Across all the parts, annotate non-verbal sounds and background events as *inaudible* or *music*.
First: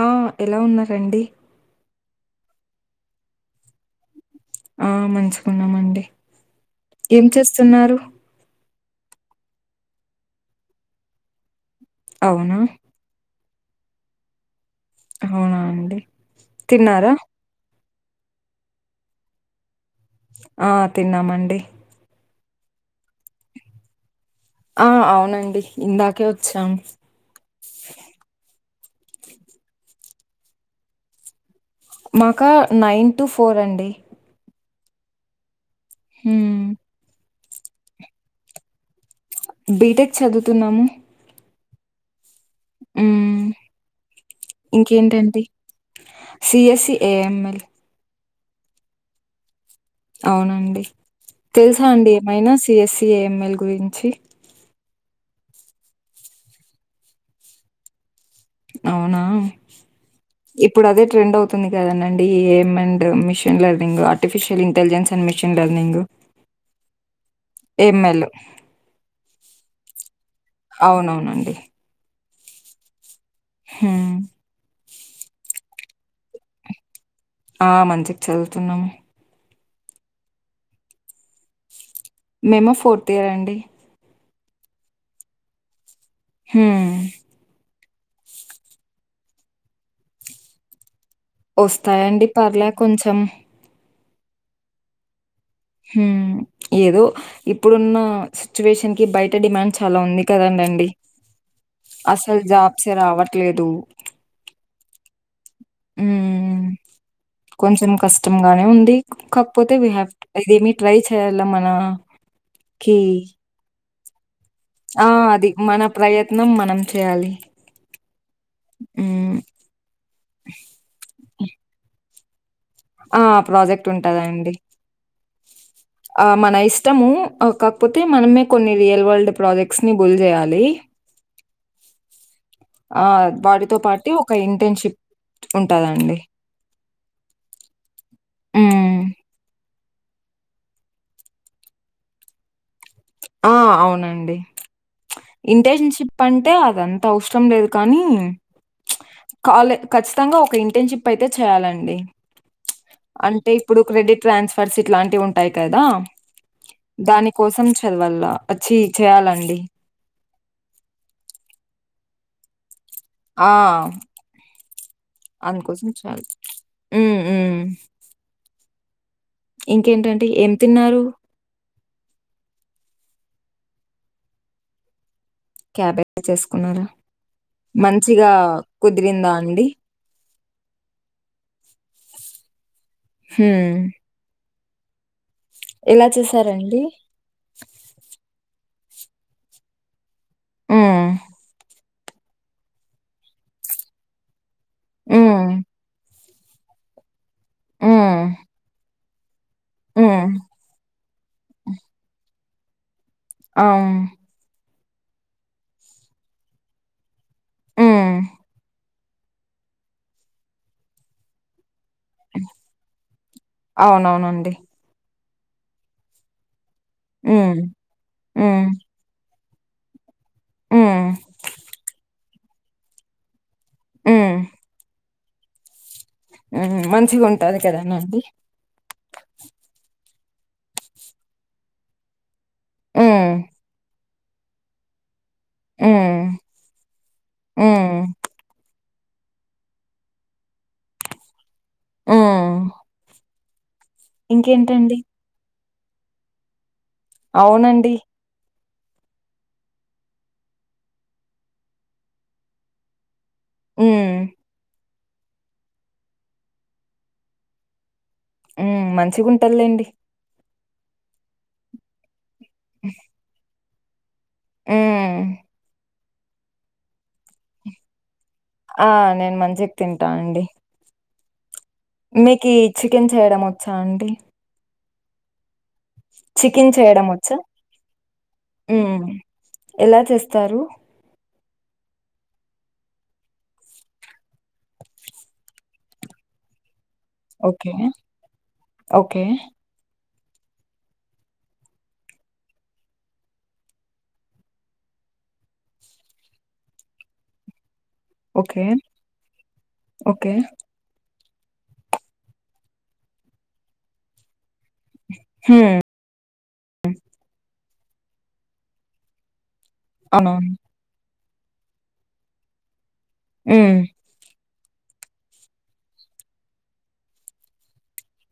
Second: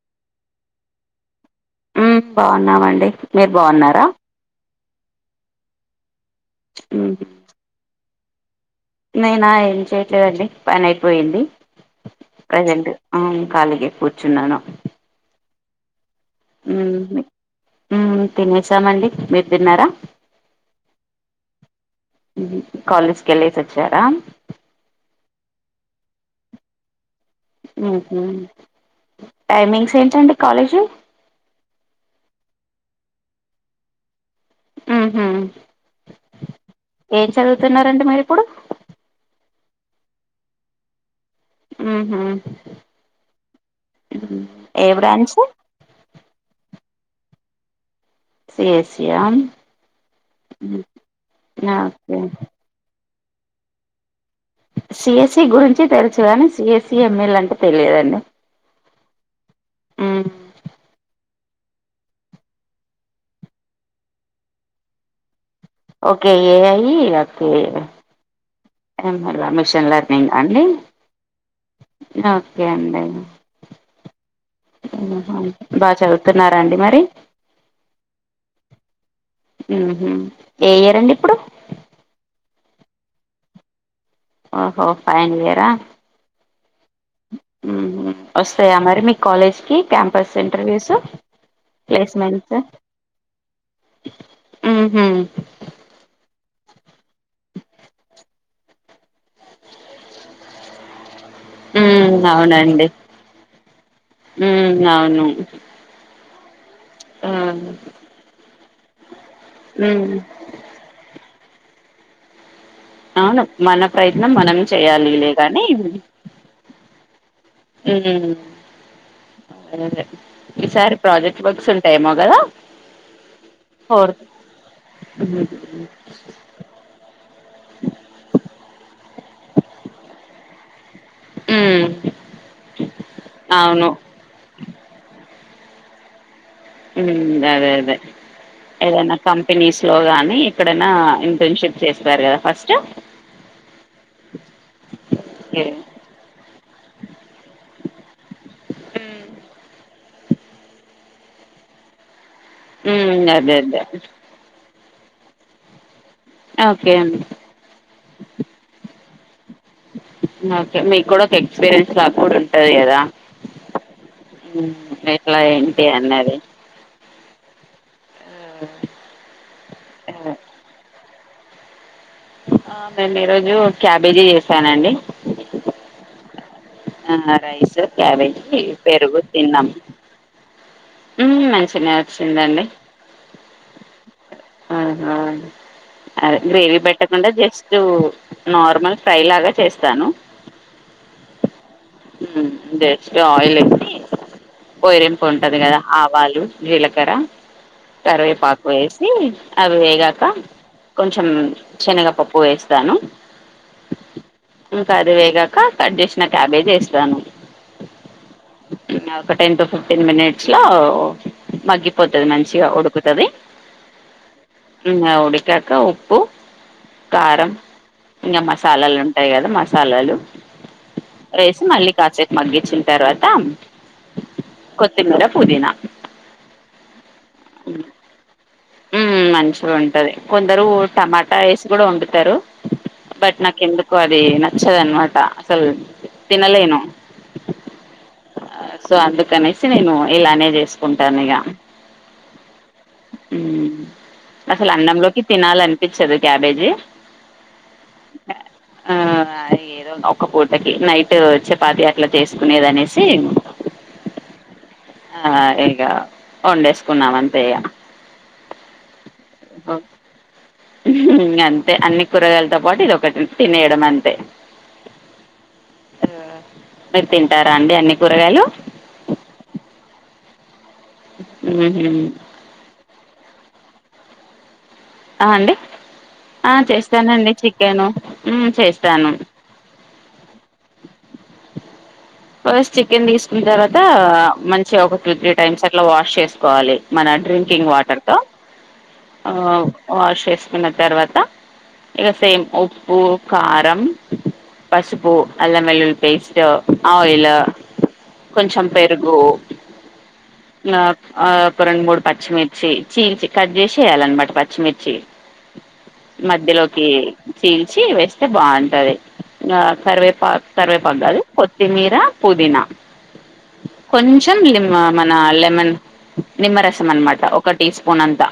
ఆ ఎలా ఉన్నారంండి ఉమ బాగున్నామండి మీరు బాగున్నారా ఆ మంచిగున్నామండి ఉమ్ ఏం చేస్తున్నారు నేనా ఏం చేయట్లేదండి పని అయిపోయింది అవునా? ప్రజెంట్ అ కాలిగె కూర్చున్నాను అవునా అండి తిన్నారా ఉమ్ ఉమ్ తినేసామండి మీర్ దిన్నారా ఆ తిన్నామండి కాలేజీకి ఎళ్లేసి వచ్చారా ఆ! అవునండి. ఇందాకే వచ్చాం ఉహు. *unintelligible* కాలేజ్ మాకా నైన్ టు ఫోర్ అండి ఉహుం హుం ఏం చదువుతున్నారండి మీరిప్పుడు బీటెక్ చదువుతున్నాము ఉహు ఉమ్ ఏ బ్రాంచ్ ఇంకేంటండి ఏ ఎమ్ ఎల్ సిఎస్సి ఆ అవునండి తెలుసా అండి ఓకే ఏమైనా సిఎస్సి ఏఎంఎల్ గురించి సిఎస్సి గురించి తెలుసు కాని సిఎస్సి ఎంఎల్ అంటే తెలియదు అండి అవునా ఇప్పుడు అదే ట్రెండ్ అవుతు ంది కదానండి A M and machine learning artificial intelligence అ మిన్ ఓకే ఏ ఐ అత్తే ఏఎంఎల్. ఎల్ మిషన్ లెర్నింగ అండి అవునవునండి. ఓకే అండి హ్మ్. ఆహా బాగా చదువుతున్నారండి మరి ఆ మంచిగ్ చదువుతున్నాము ఉహుం ఏ ఇయరండి ఇప్పుడు మేమ ఫోర్త్ ఇయర్ అండి ఓహో ఫైనల్ ఇయరా హ వస్తాయా మరి మీ కాలేజ్ కి క్యాంపస్ ఇంటర్వ్యూస్ వస్తాయండి పర్లే కొంచెం ఉహ్మ్ హుం ఏదో ఇప్పుడున్న సిచ్యువేషన్ బయట డిమాండ్ చాలా ఉంది కదండండి అసల్ జాబ్సే రావట్లేదు ఉ అవును ఉం ఆ! కొంచెం కష్టంగానే ఉం కాకపోతే వీ హవ్ హ్మ్. ఇది ఏమీ ట్రై చేయలా మన అవును మన ప్రయత్నం మనమే ఆ! చేయాలి అది లేగాని మన ప్రయత్నం మనం చేయాలి. ఉమ్ హ్మ్. అదదే ఈసారి ప్రాజెక్ట్ వర్క్స్ ఉంటాయేమో గదా ఆ ప్రాజెక్ట్ ఉంటందండి హ్మ్. ఆ మన ఇష్టము కాకపోతే మనమే కొన్ని రియల్ వల్డ్ ప్రాజెక్ట్స్ ని బుల్ చేయాలి హ్మ్. ఆ వాటితో అవును పాటు ఒక ఇంటర్న్షిప్ ఉంటదండి ఉమ్ అదే అదే హ్మ్. ఏదనా కంపెనిస్ స్లోగాని ఎక్కడైనా ఇంటర్న్షిప్ చేస్తారూ కదా ఫస్ట్ ఆ అవునండి ఉచ్ ఇంటర్న్షిప్ అంటే అదంతా అవసరం లేదు కానీ ఉచ్ కాలే ఖచ్చితంగా ఒక ఇంటర్న్షిప్ అయితే చేయాలండి ఉచ్ ఉమ్ అంటే అదే ఇప్పుడు అదే క్రెడిట్ ట్రాన్స్ ఫర్స్ ఇట్లాంటివి ఉంటాయి కదా ఓకే దాని కోసం చవల చి చేయ్యాలండి ఒకే మీ కూడా ఒక ఎక్స్పీరియన్స్ లాగ్ కూడా ఉంటది కదా ఆ ఉమ్ అందుకోసం చేయాలి ఉమ్ ఉమ్ ఇంకేంటండి హ్మ్. ఏం తిన్నారు ఆ మేము ఈరోజు క్యాబేజీ చేసానండి క్యాబేజ్ చేసుకున్నారా? ఆ రైస్ మంచిగా క్యాబేజీ పెరుగు కుదిరిందా అండి తిన్నం ఉమ్ మంచిగానే వచ్చిందండి హ్మ్ ఆ ఆ ఎలా అదే గ్రేవీ చేశారండి పెట్టకుండా జస్ట్ నార్మల్ ఫ్రై లాగా చేస్తాను ఉమ్ ఉమ్ జస్ట్ ఆయిల్ ఏసి పోయిరంపు ఉంటది హ్మ్ కదా ఆవ్ వాలు జీలకర్ర హ్మ్ కరివేపాకు వేసి అవి వేగాక హ్మ్ కొంచెం శెనగ పప్పు వేస్తాను అమ్ ఇంకా అది వేగాక కట్ చేసిన క్యాబేజ్ వేస్తాను ఉమ్ ఉమ్ ఒక టెన్ టు ఫిఫ్టీన్ మినిట్స్ లో మగి పోతది మంచిగా ఉడుకుతది అవునవునండి చకా ఉప్పు కారం హ్మ్ ఇంకా హ్మ్ మసాలాలు ఉంటాయి కదా మసాలాలు హ్మ్ వేసి మళ్ళీ కాసేపు మగ్గించిన తర్వాత కొత్తిమీర పుదీనా ఉమ్ హు మంచిగా ఉంటంది కదానండి ఉమ్ మంచిగా ఉంటది కొందరు టమాటా వేసి కూడా వండుతారు హ్మ్ బట్ నాకెందుకో అది నచ్చదనమాట అసల్ హ్మ్ తినలేను హ్మ్ సో అందుకనేసి నేను ఇలానే చేసుకుంటాను ఇగా ఉమ్ ఉమ్ అసలు అన్నంలోకి తినాలనిపించదు క్యాబేజీ అవునండి ఆ అ ఏదో ఒ పూటకి నైట్ చపాతి అట్లా చేసుకునేది అనేసి ఉమ్ ఆ ఇగ వండేసుకున్నాం అంతే ఇగ ఉమ్ మంచిగుంటది లేండి ఉమ్ హు అంతే అన్ని కూరగాయలతో పాటు ఇది ఒకటి తినేయడం అంతే ఉమ్ మ్ మీరు తింటారా అండి అన్ని కూర్ ఆ నేను మంచిక్కి తింటానండి ఉహు మీకీ చికెన్ చేయడం వచ్చా అండి అ అండి ఆ చికెన్ చేయడం చేస్తానండి వచ్చా చికెను ఉమ్ హ్మ్ చేస్తాను ఎలా చేస్తారు ఫస్ట్ చికెన్ తీసుకున్న తర్వాత మంచిగా ఒక టూ త్రీ టైమ్స్ అట్లా వాష్ చేసుకోవాలి మన డ్రింకింగ్ ఓకే. Water okay. ఆ వాష్ చేసుకున్న తర్వాత ఇక సేమ్ ఉప్పు కారం పసుపు అల్లం వెల్లుల్లి పేస్ట్ ఆయిల్ ఓకే. కొంచం పెరుగు ఓకే. ఆ ఆ ఒక రెండు మూడు పచ్చిమిర్చి చీల్చ కట్ చేసి వయాలన్నమాట ప పిచ్చిమిర్చి హ్మ్. మధ్యలోకి చి చ్చి వేస్తే బాగుంటది కరివే అవునవును. కరివేపాకు కాదు కొత్తిమీరా పుదీనా హ్మ్. కొంచం లిమి మన లెమన్ నిమ్మరసం అనమాట ఒక టీ స్పూన్ అంతా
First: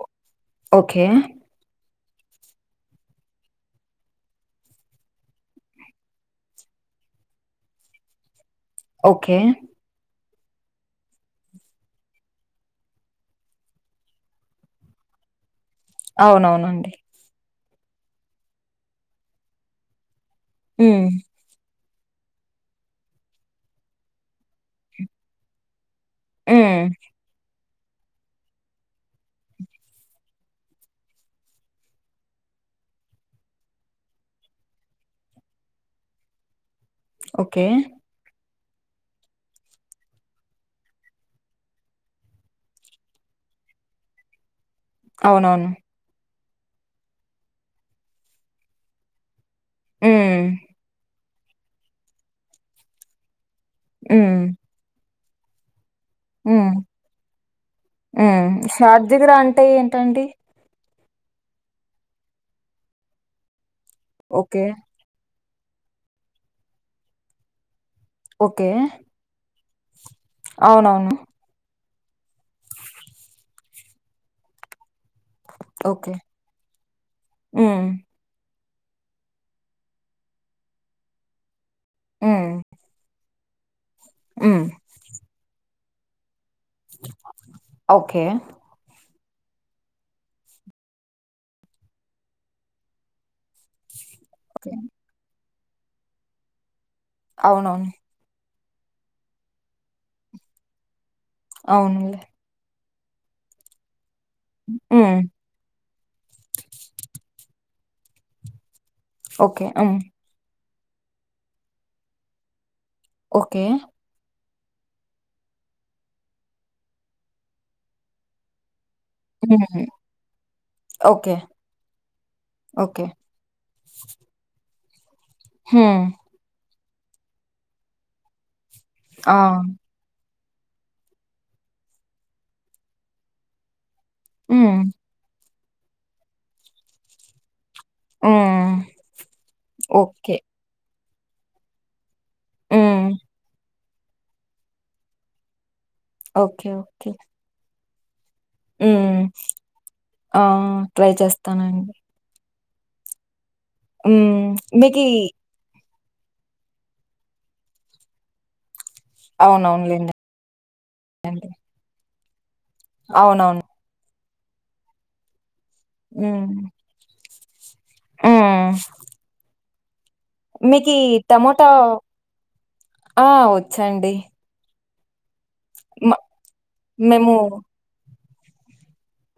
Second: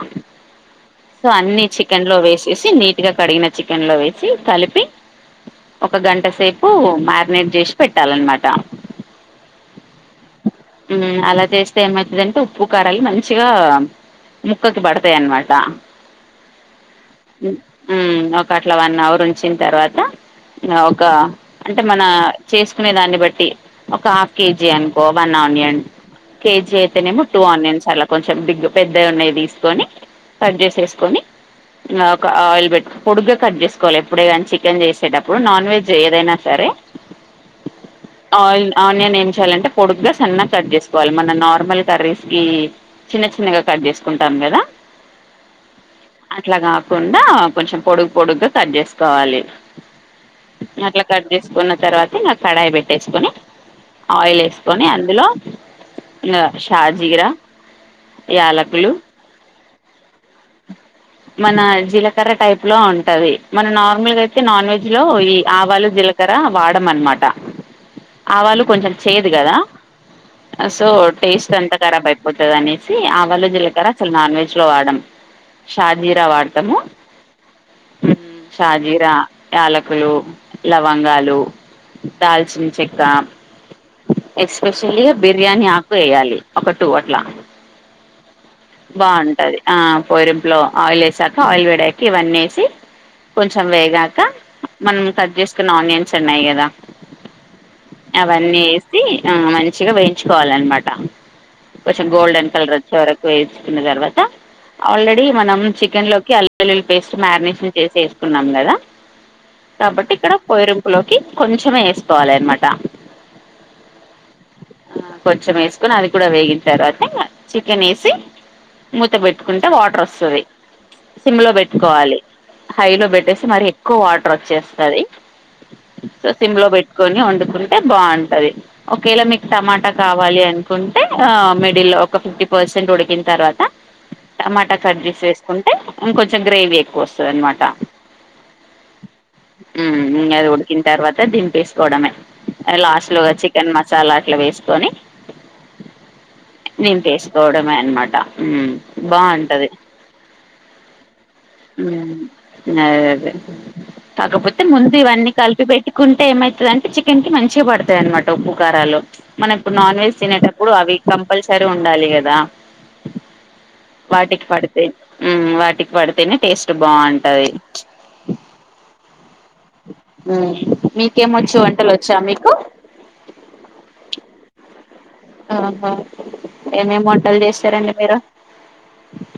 ఓకే సో అన్ని చికెన్ లో వేసేసి నీట్ గా కడిగిన చికెన్ లో వేసి కలిపి ఒక గంట సేపు పు మ్యారినేట్ చేసి పెట్టాలన్నమాట ఓకే అలా చేస్తే ఏమవుతుందంటే ఉప్పు కారాలు మంచిగా ముక్కకి పడతాయి అన్నమాట అవునవునండి ఉమ్ ఒక అట్లా వన్ అవర్ ఉంచిన తర్వాత ఒక హ్మ్. అంటే మన చేసుకునే దాన్ని బట్టి ఒక హాఫ్ కేజీ అనుకో వన్ ఆనియన్ కేజి హ్మ్. అయితేనెమో ట్వ ఆనియన్స్ చాలా కొంచెం బిగ్ పెద్దవి ఉన్నాయి తీసుకొని కట్ చేసేసుకొని ఒక ఆయిల్ పెట్టి పొడుగగా కట్ చేసుకోవాలి ఎప్పుడే కానీ చికెన్ చేసేటప్పుడు నాన్ వెజ్ ఏదైనా సరే ఓకే ఆయిల్ ఆనియన్ ఏం చెయ్యాలి అంటే పొడుగ్గా సన్నగా కట్ చేసుకోవాలి మన నార్మల్ కర్రీస్ కి చిన్న చిన్నగా కట్ చేసుకుంటాం కదా అవునవును అట్లా కాకుండా కొంచెం పొడుగు పొడుగుగా కట్ చేసుకోవాలి ఉమ్ అట్లా కట్ చేసుకున్న తర్వాత ఇలా కడాయి పెట్టేసుకొని ఆయిల్ హ్మ్. వేసుకొని అందులో ఇక షాజిరా ఉ షార్జిగర అంటే ఏంటండి మన జీలకర్ర టైప్ లో ఉంటది మన నార్మల్గా అయితే ఓకే. నాన్ వెజ్ లో ఈ ఆవాలు జీలకర్ర వాడమన్నమాట ఆవాలు ఓకే. కొంచెం చేదు కదా సో అవునవును. టేస్ట్ అంతా కర పైపోతుంది అనేసి ఆవాలు జీలకర్ర అసలు నాన్ వెజ్ లో వాడము ఓకే. షాజీరా వాడతాము హ్మ్. షాజీరా యాలకులు లవంగాలు హ్మ్. దాల్చిన చెక్కా హ్మ్. ఎస్పెషల్గా బిర్యానీ ఆకు వేయాలి ఒక టూ అట్లా ఓకే. బన్ ఆ పోరింపులో ఆయిల్ వేసాక ఆయిల్ వేడయ్యాక ఇవన్నేసి కొంచెం వేగా కా ఓకే. మనం కట్ చేసుకున్న ఆనియన్స్ ఉన్నాయి కదా అవునవును. అవన్నీ వే ఆ మంచిగా వేయించుకోవాలనమాట కొంచెం అవునులే. గోల్డెన్ కలర్ చరకు వేసుకున్న తర్వాత హ్మ్. ఆల్రెడీ మనం చికెన్ లోకి అల్లుల్లి పేస్ట్ మ్యారినేషన్ తీసుకున్నాం కదా ఓకే. హ్మ్. కాబట్టి ఇక్కడ కోయిరింపులోకి కొంచమే వేసుకోవాలి అనమాట ఓకే కొంచెం వేసుకొని అది కూడా వేగిన తర్వాత ఇక చికెన్ వేసి మూత పెట్టుకుంటే హ్మ్. వాటర్ వస్తది ఓకే. సిమ్ లో పెట్టుకోవాలి ఓకే. హైలో పెట్టేసి మరి ఎక్కువ వాటర్ వచ్చేస్ సది హ్మ్. సో సిమ్ లో పెట్టుకొని వండుకుంటే బాగుంటది ఒకేలా ఆ! మీకు టమాటా కావాలి అం కుంటే ఆ మిడిల్ లో ఒక ఫిఫ్టీ పర్సెంట్ ఉడికిన తర్వాత టమాటా హ్మ్. కట్ చేసి కుంటే ఇంకొంచెం గ్రేవీ ఎక్కువ వస్తది అనమాట ఆ అది ఉడికిన తర్వాత దిపేసుకోవడమే అది హ్మ్. లాస్ట్ లో చికెన్ మా చల అట్లు వేసుకొని ఓకే. నేను ఓకే. నింపేసుకోవడమే అనమాట హ్మ్. బాగుంటది ఆ! ట్రై చేస్తానండి. ఇకా అదే అదే హ్మ్. కాకపోతే ముందు మీకీ ఇవన్నీ కలిపి పెట్టుకుంటే ఏమైతది అంటే చికెన్ కి మంచిగా పడుతాయి అనమాట ఉప్పు కారాలు మన ఇప్పుడు నాన్ అవునవునులెండి. వెజ్ తినేటప్పుడు అవి అండి. కంపల్సరీ ఉండాలి కదా అవునవును వాటికి పడితే వాటికి పడితేనే టేస్ట్ బాగుంటది ఉ *inaudible* మీకేమొచ్చు టమోటా వంటలు వచ్చా మీకు ఆ! ఒచ్చండి. ఆహా మ ఏమేమి వంటలు చేస్తారండి మీరు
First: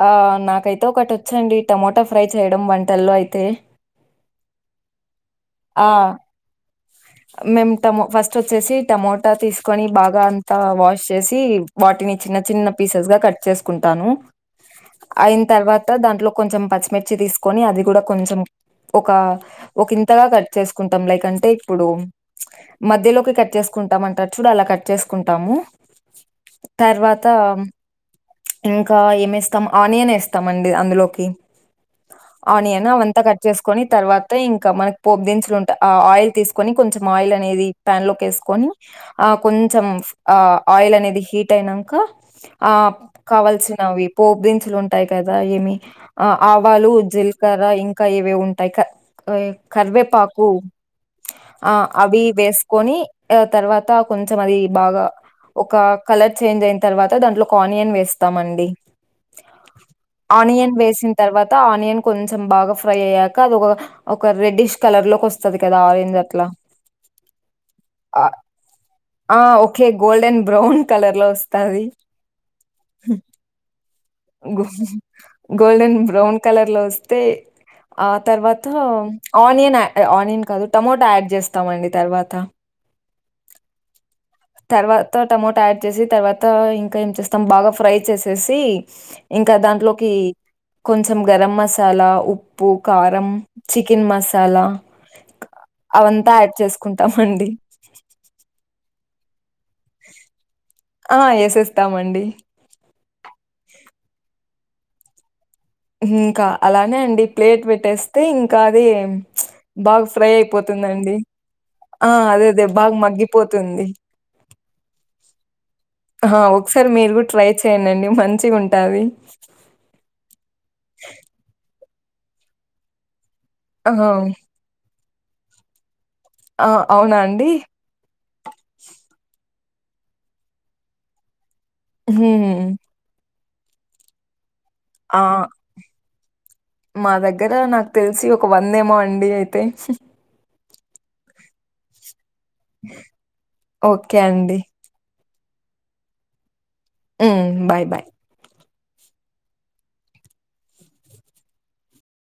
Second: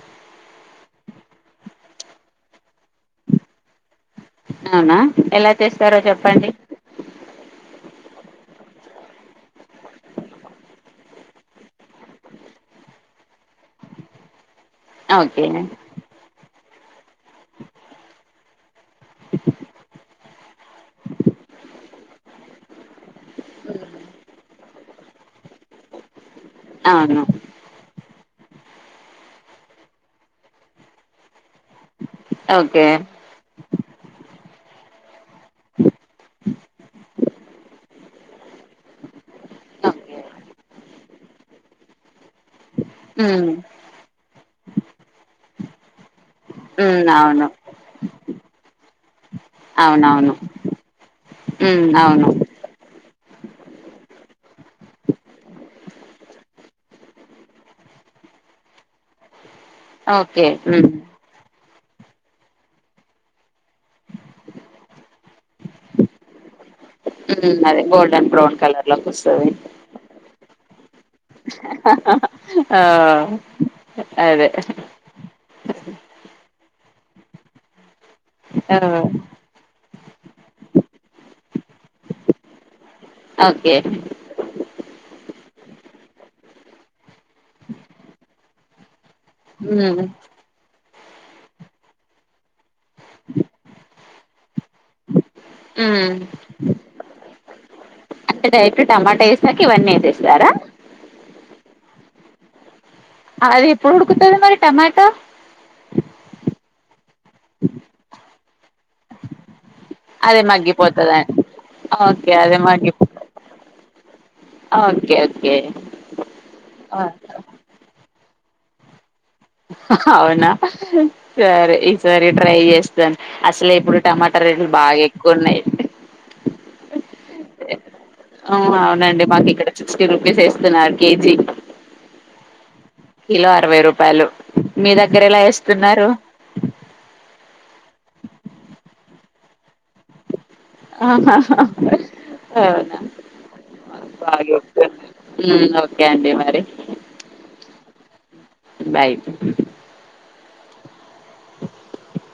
ఆ నాకైతే ఒకటి వచ్చండి టమోటా ఫ్రై చేయడం వంటల్లో అయితే అవునా ఎలా ఆ చేస్తారో చెప్పండి మేము టము ఫస్ట్ వచ్చేసి టమోటా తీసుకొని బాగా అంతా వాష్ చేసి వాటిని చిన్న చిన్న పీసెస్ గా కట్ చేసుకుంటా తాను అయిన ఓకే తర్వాత దాంట్లో కొంచెం పచ్చిమిర్చి తీసుకొని అది కూడా కొంచెం ఒక ఒక ఇంతగా కట్ చేసుకుంటాం లైక్ అంటే ఇప్పుడు మధ్యలోకి కట్ చేసుకుంటాం అంటారు చూడు అలా కట్ చేసుకుంటాము అవును తర్వాత ఇంకా ఏమేస్తాం ఆనియన్ వేస్తామండి అందులోకి ఓకే ఆనియన్ అవంతా కట్ చేసుకొని తర్వాత ఇంకా మనకి పోపుదిన్సు ఆ ఆయిల్ తీసుకొని కొంచెం ఆయిల్ అనేది ప్యాన్ లో తీసుకోని ఆ కొంచెం ఓకే ఆ ఆయిల్ అనేది హీట్ అయినంక ఆ ఉమ్ కావాల్సినవి పోపు దిసులు ఉంటాయి కదా ఏమి ఆ ఆవాలు ఉమ్ జి అవును లకర ఇంకా ఇవి ఉంటాయి క అవునవును కరివేపాకు ఆ ఉమ్ అవి అవును వేసుకొని ఆ తర్వాత కొంచెం అది బాగా ఒక కలర్ చేంజ్ అయిన తర్వాత దాంట్లో ఒక ఆనియన్ వేస్తామండి ఓకే ఆనియన్ ఉమ్ వేసిన తర్వాత ఆనియన్ కొంచెం బాగా ఫ్రై అయ్యాక అది ఒక రెడ్డిష్ కలర్ లో వస్ వస్తది కదా అదేందట్ల ఉమ్ అదే గోల్డ్ ఆ అండ్ బ్రౌన్ కలర్ లోకి ఆ వస్తది ఓకే గోల్డెన్ బ్రౌన్ కలర్‌లో వస్తాది. ఆ అదే గోల్ గోల్డెన్ బ్రౌన్ కలర్ లో వస్తే ఆ తర్వాత ఆ ఆనియన్ ఆనియన్ కాదు టమోటా యాడ్ చేస్తామండి తర్వాత అవ్ తర్వాత టమొ తయారు చేసి తర్వాత ఇంకా ఏం చేస్తాం బాగా ఫ్రై చేసేసి ఇంకా ఉమ్ దాంట్లోకి కొంచెం గరం మసాలా ఉ ప్పు కారం చికెన్ మసాలా ఉమ్ అవంతా యాడ్ చేసుకుంటామండి చేసినాక ఇవన్నీ ఏసేస్తారా ఆ ఎసేస్తామండి అది ఎప్పుడు ఉడుకుతది మరి టమాట ఇంకా అలానే అండి ప్లేట్ పెట్టేస్తే ఇంకా అది బాగా ఫ్రై అయిపోత పోతదా ఆ అదే అదే బాగా మగ్గిపోతుంది ఓకే ఆ ఒకసారి మీరు కూడా ఓకే ట్రై చెయండండి మంచిగ ఉంటది అవునా సరే ఈ సారి ట్రై చేస్తాను అసలే ఆ! ఇప్పుడు టమాటా రేట్లు బాగా ఎక్కువున్నయి ఆ అవునా అండి అవునవునండి మాకు ఇక్కడ సిక్స్టీ రూపీస్ వేస్తున్నారు కేజీ హుమ్ కిలో అరవై రూపాయలు మీ దగ్గర ఆ ఎలా వేస్తున్నారు మా దగ్గర నాకు తెలిసి ఒక వంద ఏమో అండి అయితే ఆహా అవునా ఓకే అండి. మ్ ఓకే అండి మరి మ్ బాయ్ బాయ్ బాయ్